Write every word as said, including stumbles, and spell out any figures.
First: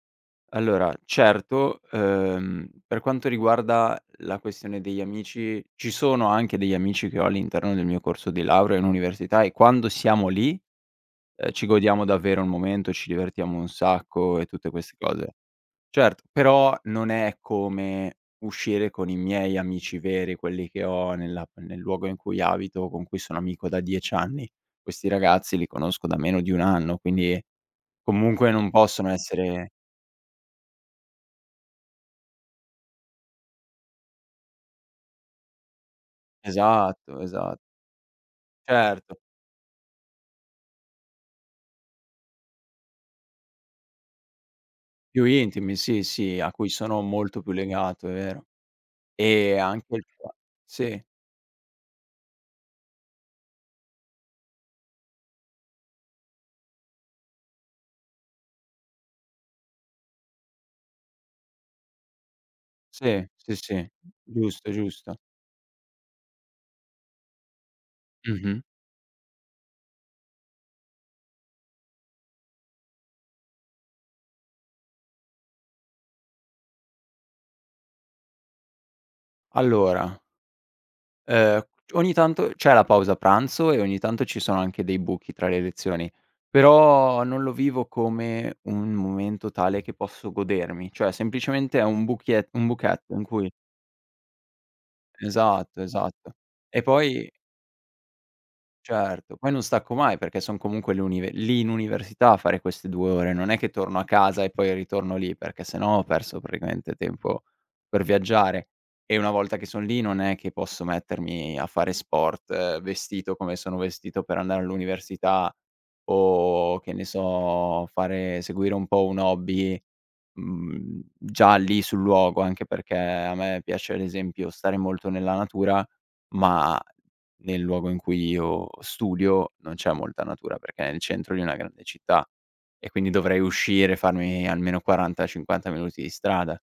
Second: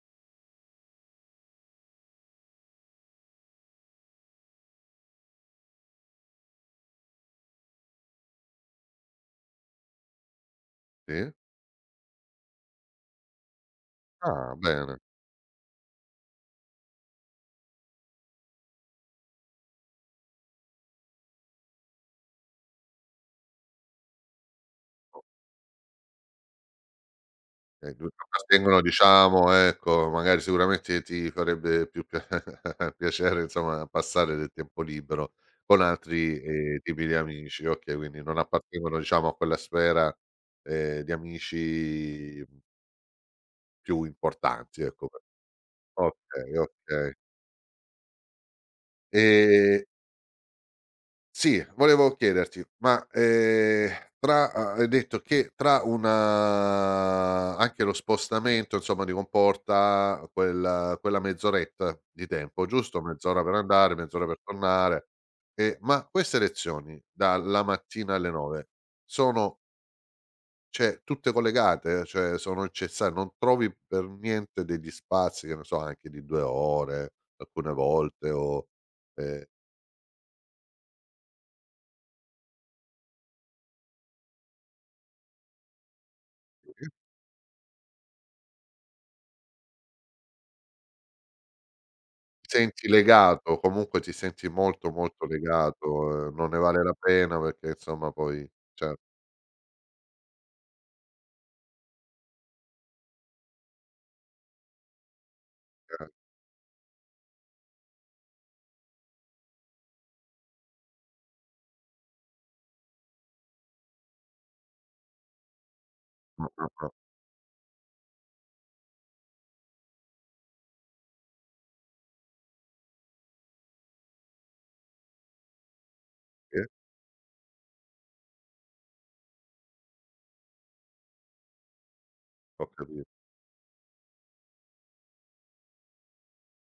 Allora certo, ehm, per quanto riguarda la questione degli amici, ci sono anche degli amici che ho all'interno del mio corso di laurea, in università e quando siamo lì, Sì. uhm, ci godiamo davvero un momento, ci divertiamo un sacco e Ah, tutte queste bene. cose. Certo, però non è come uscire con i miei amici veri, quelli che ho nella a nel luogo in cui abito, con cui sono amico da dieci anni. Questi O ragazzi li conosco da meno di un anno, quindi [unintelligible] comunque non appartengono possono diciamo essere ecco magari sicuramente ti farebbe più pia piacere insomma passare del tempo libero con altri, ehm, tipi di Esatto, esa amici. Okay, quindi non appartengono Certo. diciamo a quella sfera, uhm, di amici mh più importanti, ecco. Più intimi, sì, sì, a Okay, cui sono okay. molto più legato, è vero. E Ehm anche il qua sì. Sì, volevo chiederti, ma, ehm, tra ha hai detto che tra una anche lo spostamento, insomma, ti comporta quel quella mezz'oretta di tempo, giusto? Sì, Mezz'ora per sì, sì, andare, mezz'ora per giusto, tornare. giusto. E ma queste lezioni dalla mattina alle Mh-mh. nove sono ceh tutte collegate? Cioè sono incessa non trovi per niente degli spazi, che ne so anche di due ore alcune volte o ehm Allora uhm, ogni tanto c'è la pausa pranzo, e ogni tanto ci sono anche dei buchi tra le lezioni, [unintelligible] però non lo vivo come un momento tale che posso godermi, cioè semplicemente è un buchiet un Senti buchetto in legato, cui o comunque ti senti molto molto Esatto, legato, esatto. ehm, non ne E vale la poi pena perché insomma poi cer Certo, poi non stacco mai perché son comunque l'uni lì in università a fare queste due ore, non è che torno a casa e poi ritorno lì perché se no ho Chia perso praticamente tempo per viaggiare. E una volta che son lì, non è che posso mettermi a fare sport vestito come sono vestito per andare all'università; Mh. mh. o mh. che ne so, fare seguire un po' un hobby, mhmm, già lì sul luogo, anche perché, a me piace l'esempio stare molto nella natura, Sì. ma nel luogo in cui io studio, non c'è molta natura, perché è il centro di una grande città, Ho e capi quindi dovrei uscire, farmi almeno quaranta, cinquanta minuti di strada.